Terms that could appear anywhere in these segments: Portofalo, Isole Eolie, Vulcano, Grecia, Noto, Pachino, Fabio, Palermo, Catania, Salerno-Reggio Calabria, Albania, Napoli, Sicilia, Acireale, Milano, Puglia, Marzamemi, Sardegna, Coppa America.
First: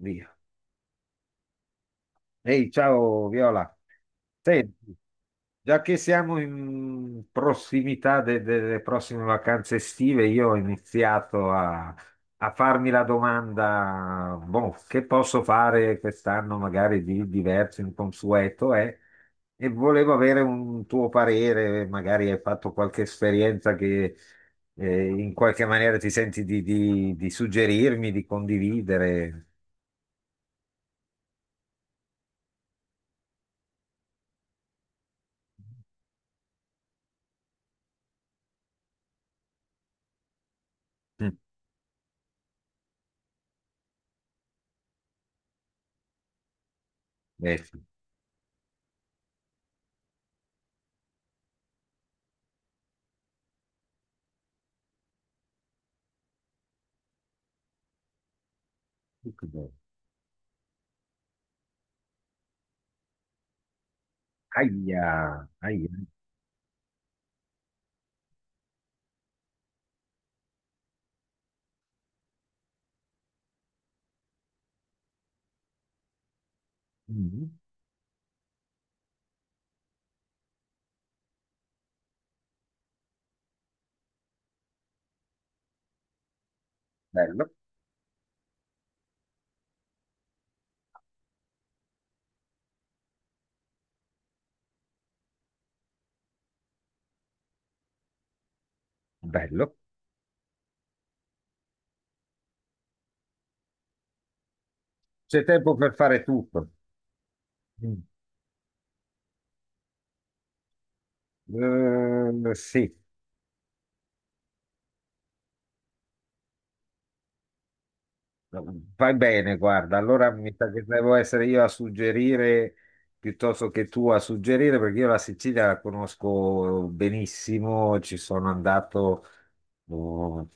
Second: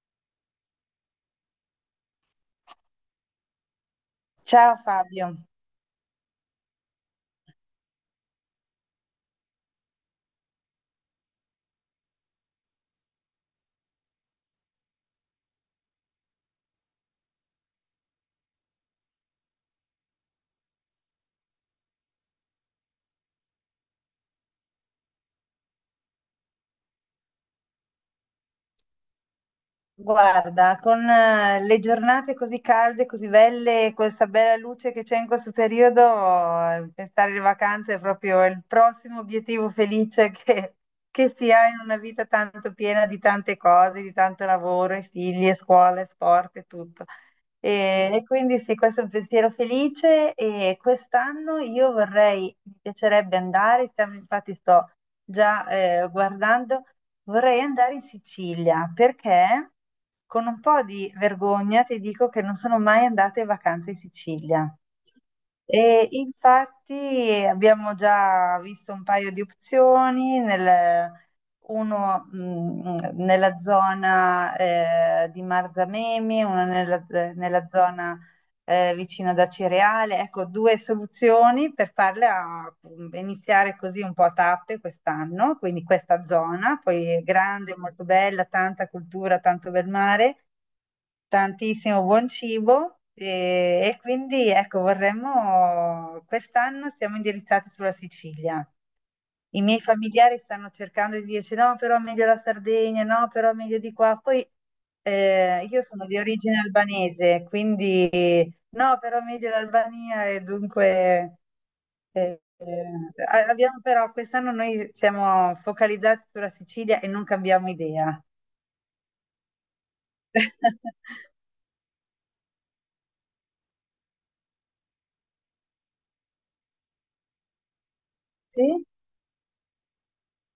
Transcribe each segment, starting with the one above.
Via. Ehi, ciao Viola. Ciao Senti, Fabio, già che siamo in prossimità delle prossime vacanze estive, io ho iniziato a farmi la domanda, boh, che posso fare quest'anno magari di diverso, inconsueto, eh? E volevo avere un tuo parere, magari hai fatto qualche esperienza che in qualche maniera ti senti di suggerirmi, di condividere. guarda, con le giornate così calde, così belle, e questa bella luce che c'è in questo periodo, pensare alle vacanze è proprio il prossimo obiettivo felice che Mm, si ha in una vita tanto piena di tante cose, di tanto lavoro, e figli, e scuola, e sport e tutto. ecco. E quindi sì, questo è un pensiero felice e quest'anno io vorrei, mi piacerebbe andare, stiamo- infatti sto già guardando, vorrei andare in Sicilia perché con un po' di vergogna ti dico che non sono mai andata in vacanza in Sicilia. Aia, aia. E infatti abbiamo già visto un paio di opzioni nel- uno nella zona di Marzamemi, Mm, nella zona vicino ad Acireale. Ecco, due soluzioni per farle a- iniziare così un po' a tappe quest'anno, quindi questa zona, poi è bello, grande, molto bella, tanta cultura, tanto bel mare. Tantissimo buon cibo e, quindi ecco, vorremmo, quest'anno siamo indirizzati sulla Sicilia. I bello. miei familiari stanno cercando di dirci no, però meglio la Sardegna, no, però meglio di qua. Poi C'è tempo io per sono di fare origine tutto. albanese, Mm. quindi no, però meglio l'Albania e dunque Sì, a- abbiamo però quest'anno noi siamo focalizzati sulla Sicilia e non cambiamo idea. vai bene, guarda. Allora mi sa che devo essere io a suggerire piuttosto che tu a suggerire, perché io la Sicilia la conosco benissimo, ci sono Sì? andato oh,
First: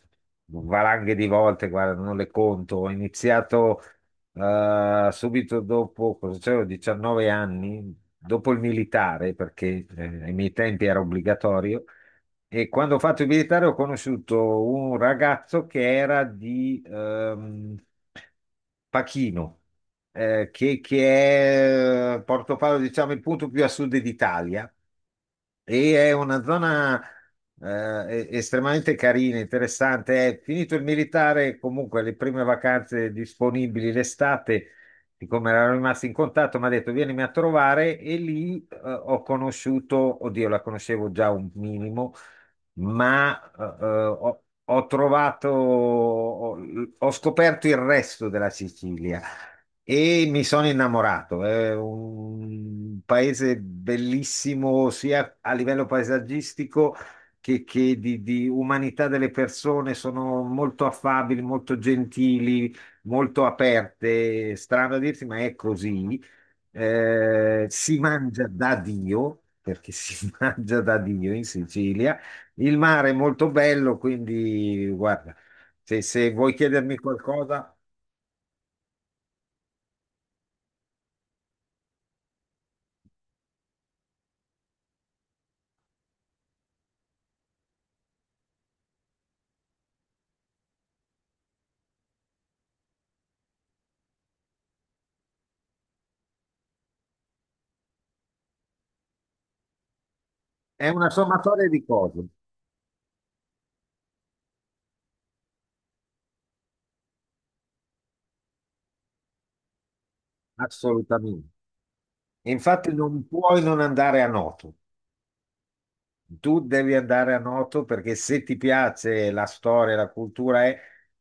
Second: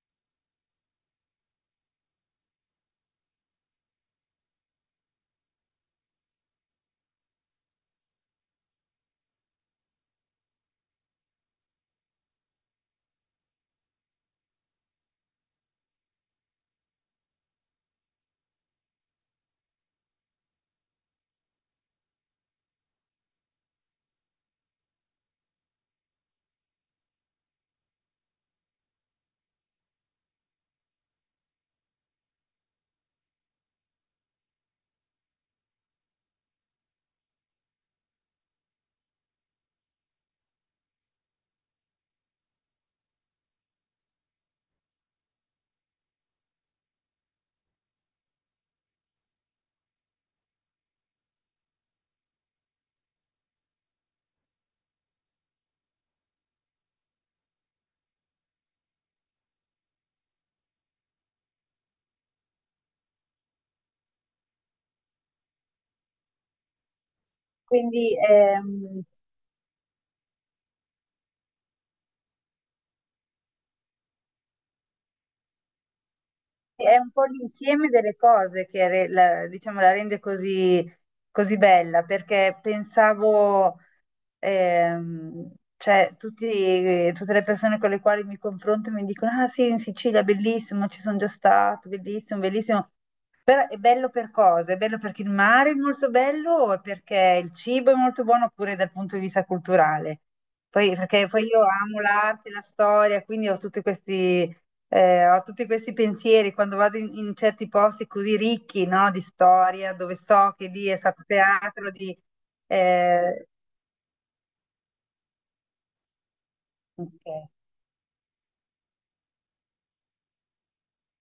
valanghe di volte, guarda, non le conto. Ho iniziato Subito dopo, cosa c'avevo, 19 anni, dopo il militare, perché ai miei tempi era obbligatorio, e quando ho fatto il militare ho conosciuto un ragazzo che era di Pachino, che è Portofalo, diciamo, il punto più a sud d'Italia. E è una zona estremamente carina, interessante. È finito il militare, comunque le prime vacanze disponibili l'estate, siccome eravamo rimasti in contatto, mi ha detto vienimi a trovare e lì ho conosciuto, oddio, la conoscevo già un minimo, ma ho scoperto il resto della Sicilia e mi sono innamorato. È un paese bellissimo sia a livello paesaggistico che di umanità delle persone. Sono molto affabili, molto gentili, molto aperte. Strano a dirsi, ma è così. Si Quindi mangia da Dio, perché si mangia da Dio in Sicilia. Il mare è molto bello, quindi guarda, se vuoi chiedermi è un po' qualcosa, l'insieme delle cose che re- la, diciamo, la rende così, così bella, perché pensavo, cioè, tutti- tutte le persone con le quali mi confronto mi dicono, ah sì, in Sicilia, bellissimo, ci sono già stato, bellissimo, bellissimo. Però è bello per cosa? È bello perché il mare è molto bello o perché il cibo è molto buono oppure dal punto di vista culturale? è Poi, una perché poi io sommatoria di amo cose, l'arte, la storia, quindi ho tutti questi pensieri quando vado in, in certi posti così ricchi, no, di storia, dove so che lì è stato assolutamente. teatro di... E infatti non eh, puoi non andare a Noto, tu devi andare a ok, Noto perché se ti piace la storia, la cultura è,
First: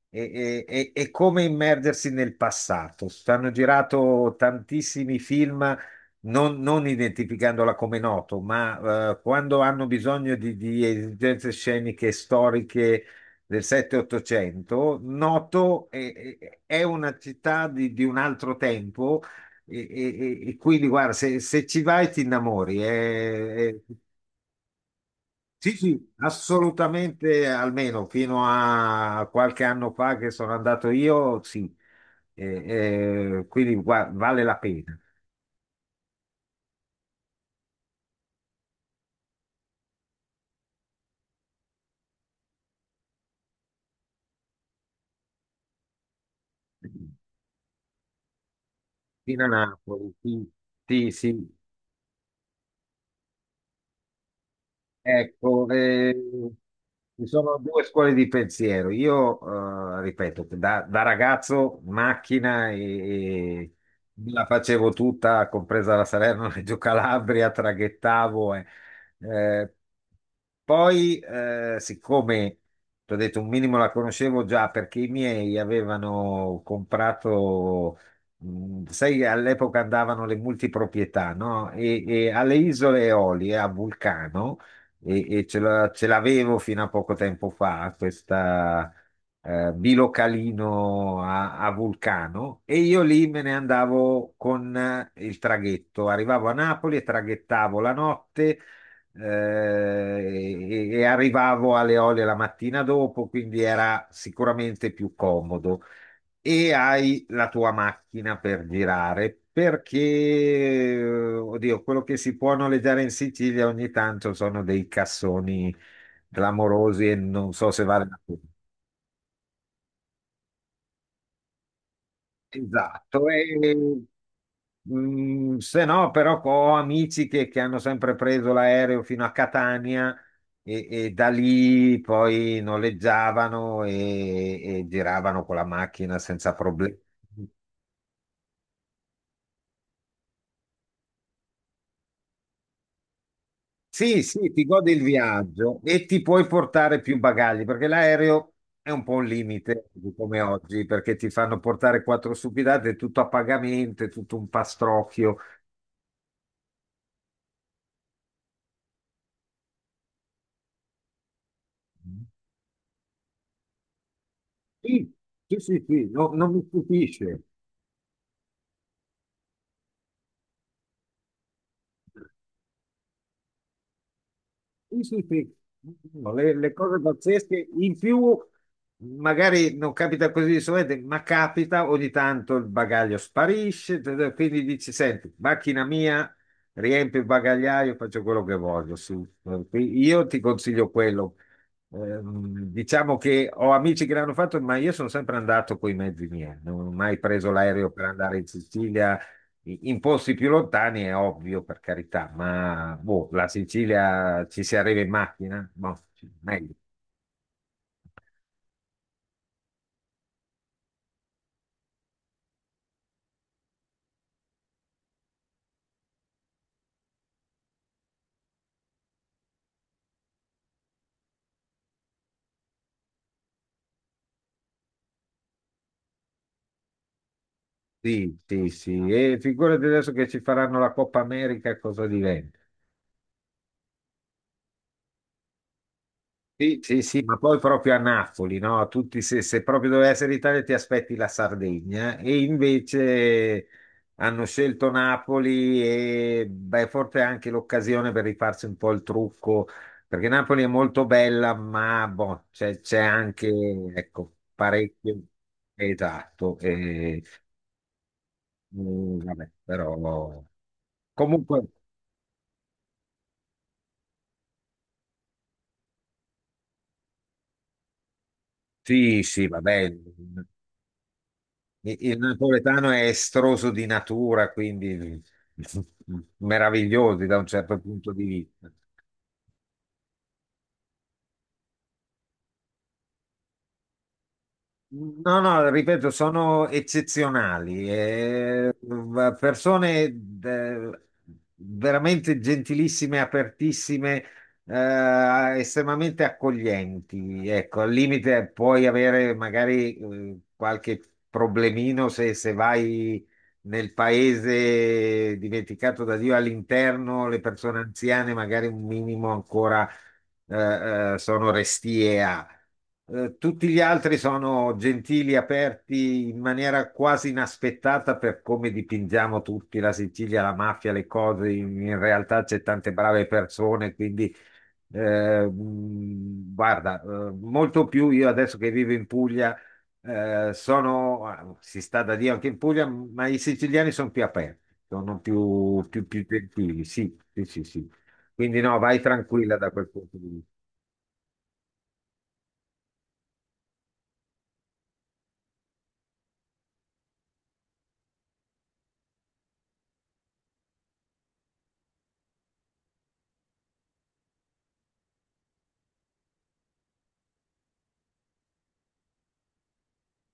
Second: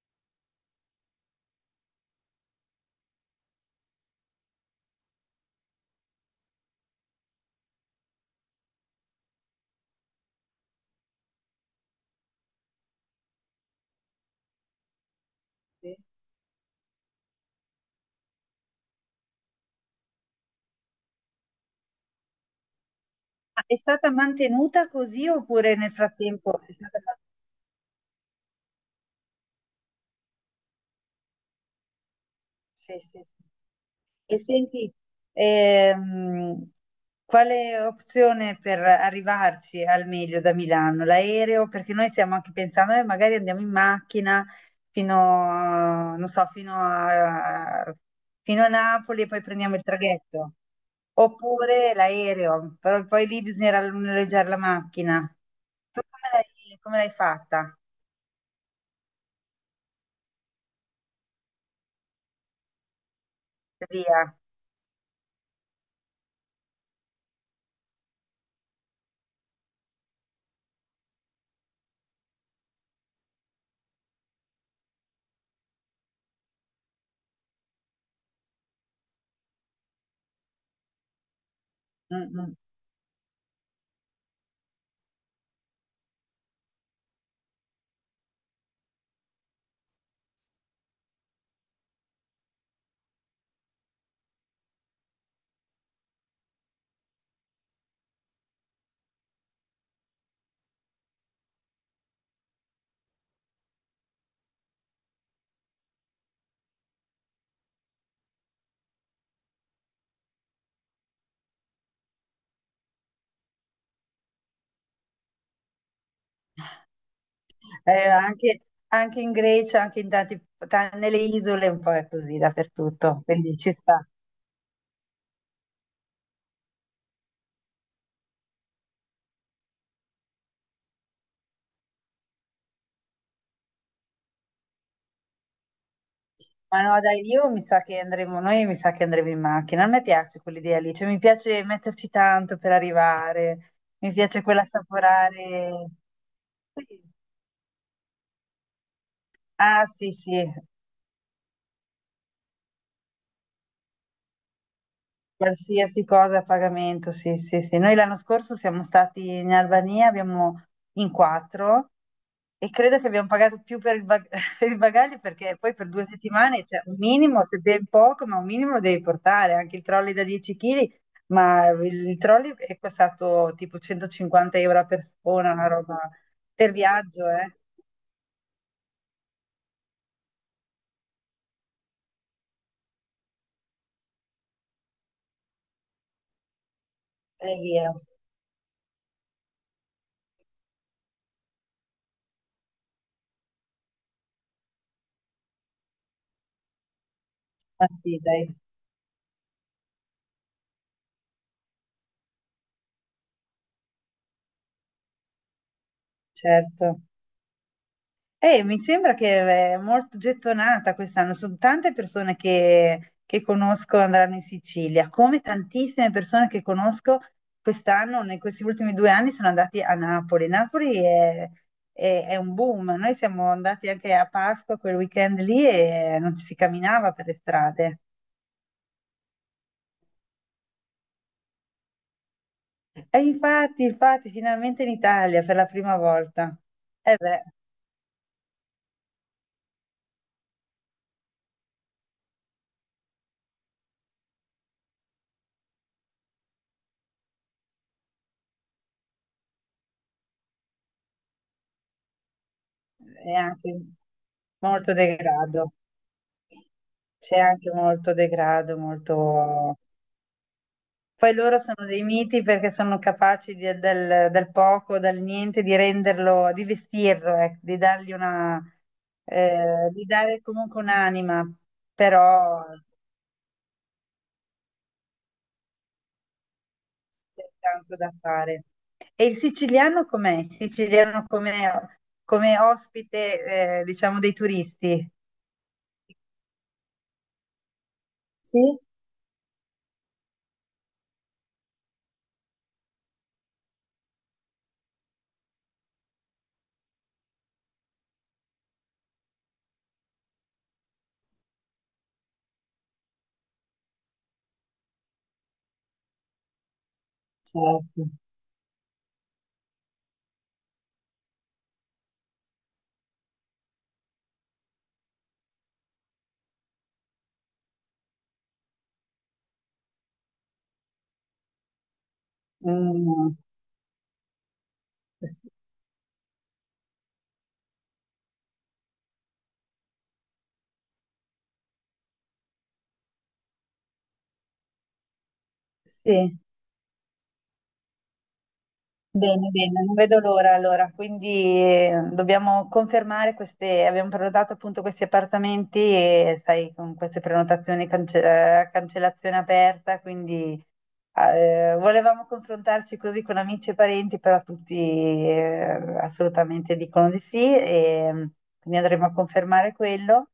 è come immergersi nel passato. Stanno girato tantissimi film, non identificandola come Noto, ma quando hanno bisogno di esigenze sceniche storiche del 7-800, sì. È una città di un altro tempo. E quindi guarda, se ci vai ti innamori, Ma è è stata mantenuta così sì, oppure nel sì, frattempo è stata... assolutamente, almeno fino a qualche anno fa che sono andato io, sì. Sì, sì, sì. E Vale la senti, pena. ehm, quale opzione per arrivarci al meglio da Milano? L'aereo? Perché noi stiamo anche pensando, magari andiamo in macchina fino, non so, fino a, fino a Napoli e poi Fino a prendiamo il Napoli, sì, traghetto. sì, sì. Oppure l'aereo, però poi lì bisognerà noleggiare la macchina. Ecco, Tu come l'hai ci sono fatta? due scuole di pensiero. Io, ripeto, da ragazzo macchina e me Via. la facevo tutta, compresa la Salerno-Reggio Calabria, traghettavo. Eh, poi, siccome, ti ho detto, un minimo la conoscevo già perché i miei avevano comprato... Mm, sai, all'epoca andavano le multiproprietà, no? E Mm, alle mm. isole Eolie a Vulcano ce l'avevo fino a poco tempo fa, questa bilocalino a Vulcano, e io lì me ne andavo con il traghetto. Arrivavo a Napoli e traghettavo la notte e arrivavo alle Eolie la mattina dopo, quindi era sicuramente più comodo e hai la tua macchina per girare, perché, oddio, quello che si può noleggiare in Sicilia ogni tanto sono dei cassoni clamorosi e non so se vale Eh, la pena. anche, anche in Grecia, anche in tanti, ta- nelle isole, un po' è così Esatto, dappertutto, quindi ci sta. e, mm, se no però ho amici che hanno sempre preso l'aereo fino a Catania e da lì poi noleggiavano e giravano con la macchina senza Ma problemi. no, dai, io mi sa che andremo, noi mi sa che andremo in macchina. A me piace quell'idea lì, cioè mi piace metterci tanto per arrivare, mi Sì, piace sì, quella ti godi il viaggio assaporare. e ti puoi portare Sì. più bagagli perché l'aereo è un po' un Ah, limite sì, di come sì, oggi perché ti fanno portare quattro stupidate, è tutto a pagamento, è tutto un pastrocchio. qualsiasi cosa a pagamento, sì, sì, sì. Noi l'anno scorso siamo stati in Albania, abbiamo in quattro. E credo che abbiamo pagato più per il, bag- per il Sì, bagaglio perché sì, poi sì, per due sì, non mi settimane, cioè un stupisce. minimo, se ben poco, ma un minimo lo devi portare, anche il trolley da 10 kg, ma il trolley è costato tipo 150 euro a Sì, sì, persona, sì. una roba No, Le, per le cose viaggio, eh? pazzesche in più magari non capita così di solito, ma capita ogni tanto il bagaglio sparisce, quindi dici, senti, macchina mia, riempio il E via. bagagliaio, faccio quello che voglio. Sì. Io ti consiglio quello. Diciamo che ho amici che l'hanno fatto, ma io sono sempre andato con i mezzi miei, non ho mai preso Ma l'aereo per sì, andare in dai, Sicilia. In posti più lontani è ovvio, per carità, ma boh, la Sicilia ci si arriva in macchina? Boh, sì, meglio. certo. Mi sembra che è molto gettonata quest'anno, sono tante persone che conosco andranno in Sicilia, come tantissime persone che conosco quest'anno, in questi ultimi 2 anni sono andati a Napoli. Napoli è un boom, noi siamo andati anche a Pasqua quel weekend lì e non ci si camminava per le strade. Sì, sì, sì. E figurati adesso che ci faranno la Coppa America, cosa diventa? E infatti, infatti, finalmente in Italia per la prima volta. Sì, sì, E sì, ma beh, poi proprio a Napoli, no? Tutti, se proprio doveva essere l'Italia, ti aspetti la Sardegna eh? E invece hanno scelto Napoli e beh, forse è anche l'occasione per rifarsi un po' il trucco, perché Napoli è molto bella, ma boh, c'è è anche, anche ecco, molto parecchio. degrado, Esatto, e, c'è anche molto degrado, mm, vabbè, molto... però Poi loro comunque sono dei miti perché sono capaci di- del, del poco, dal niente, di renderlo, di vestirlo, ecco, di dargli una, sì, sì, va bene. di dare comunque un'anima, Il però napoletano è estroso di natura, quindi meravigliosi da c'è un certo tanto punto da di fare. vista. E il siciliano com'è? Il siciliano come, come ospite, diciamo, dei turisti? No, no, ripeto, sono eccezionali, Sì, persone veramente gentilissime, apertissime, estremamente accoglienti. Ecco, al limite puoi avere magari qualche problemino se vai nel paese dimenticato da Dio all'interno, le persone certo. anziane magari un minimo ancora sono restie a. Tutti gli altri sono gentili, aperti in maniera quasi inaspettata per come dipingiamo tutti la Sicilia, la mafia, le cose. In realtà c'è tante brave Mm, persone, quindi s- guarda, molto più io adesso che vivo in Puglia. Eh, sono, ah, si sta da Dio anche in Puglia, ma i siciliani sono più aperti, sono più sì. gentili, sì, sì, sì, sì. Quindi no, vai Bene, tranquilla da bene, quel non punto vedo di. l'ora allora, quindi dobbiamo confermare queste, abbiamo prenotato appunto questi appartamenti e sai, con queste prenotazioni cance- cancellazione aperta, quindi ah, volevamo confrontarci così con amici e parenti, però tutti assolutamente dicono di sì e mm, quindi andremo a confermare quello.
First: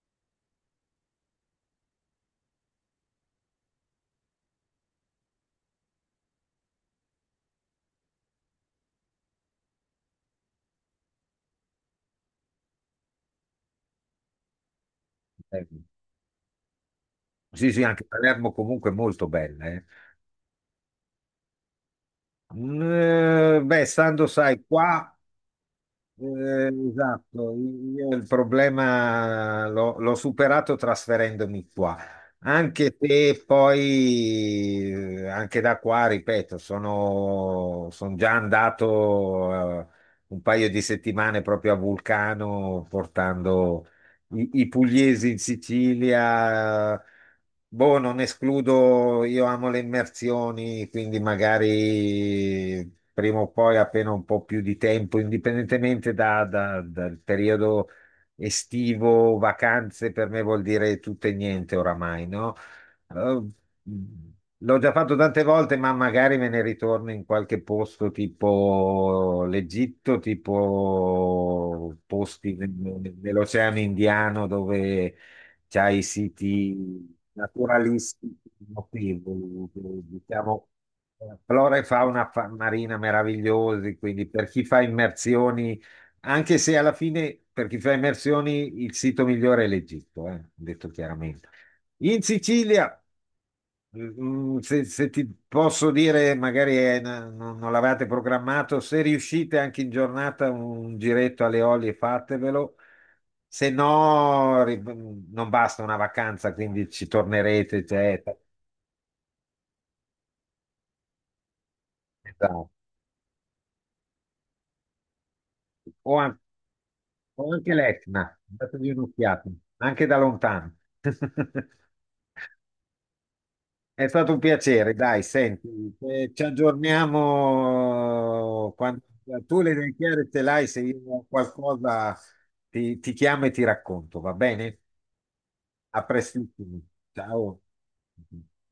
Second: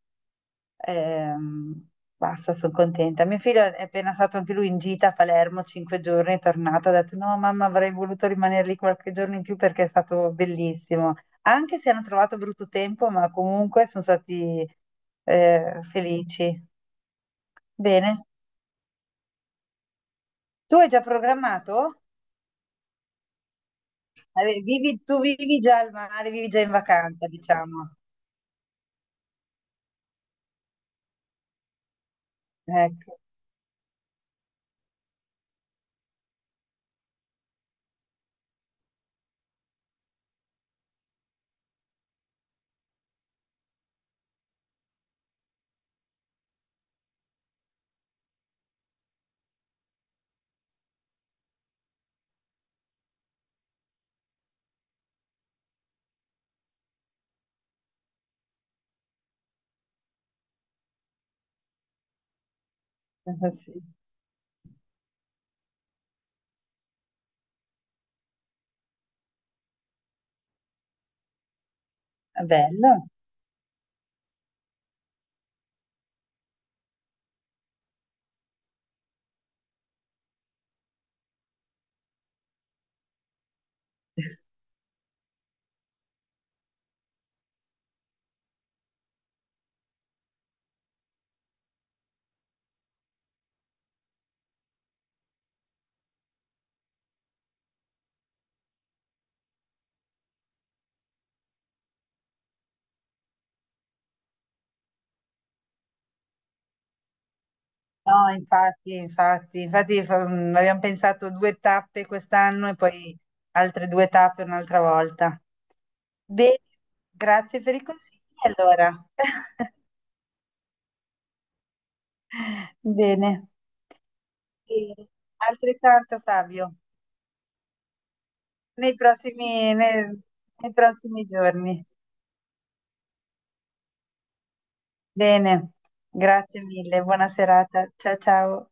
Ehm, basta, sono contenta. Mio figlio è appena stato anche lui in gita a Palermo, 5 giorni, è tornato, ha detto no mamma avrei voluto rimanere lì qualche giorno in più perché è stato bellissimo. Anche se hanno trovato brutto tempo, ma comunque sono stati Eh, felici. Sì, sì, anche Bene. Palermo comunque è molto bella. Eh. Tu hai già programmato? Mm, beh, stando, sai, Vivi- qua, tu vivi già al mare, vivi già in vacanza, esatto, diciamo. io il problema l'ho superato trasferendomi qua, anche Ecco, se poi, anche da qua, ripeto, sono, son già andato, un paio di settimane proprio a Vulcano portando i pugliesi in Sicilia. Boh, non escludo, io amo le immersioni, quindi magari prima o poi, appena un po' più di tempo, indipendentemente dal periodo estivo, vacanze, per me vuol dire tutto e niente oramai, no? Ehm, questo sì. mm. L'ho già fatto tante volte, ma magari me ne ritorno in qualche posto tipo l'Egitto, tipo posti Bello. nell'Oceano Indiano dove c'hai i siti naturalistici notevoli, diciamo, flora e fauna marina meravigliosi, quindi per chi fa immersioni, anche se alla fine per chi fa immersioni il sito migliore è l'Egitto, detto chiaramente. In Sicilia. Mm, se ti posso dire, magari non l'avevate programmato, se riuscite anche in giornata un giretto alle olie, fatevelo, se no non basta una vacanza, quindi ci tornerete. Cioè, No, infatti, infatti, infatti fa- abbiamo pensato 2 tappe quest'anno esatto. e poi altre 2 tappe un'altra volta. o, an- Bene, o grazie anche per i consigli l'Etna, allora. datevi un'occhiata, anche da lontano. Bene, È stato un e piacere, dai, senti, altrettanto ci Fabio, aggiorniamo nei quando tu le prossimi, idee nei chiare te l'hai, nei se io prossimi ho giorni. qualcosa ti, ti chiamo e ti racconto, va bene? Bene, A grazie prestissimo, mille, buona ciao. serata, ciao ciao.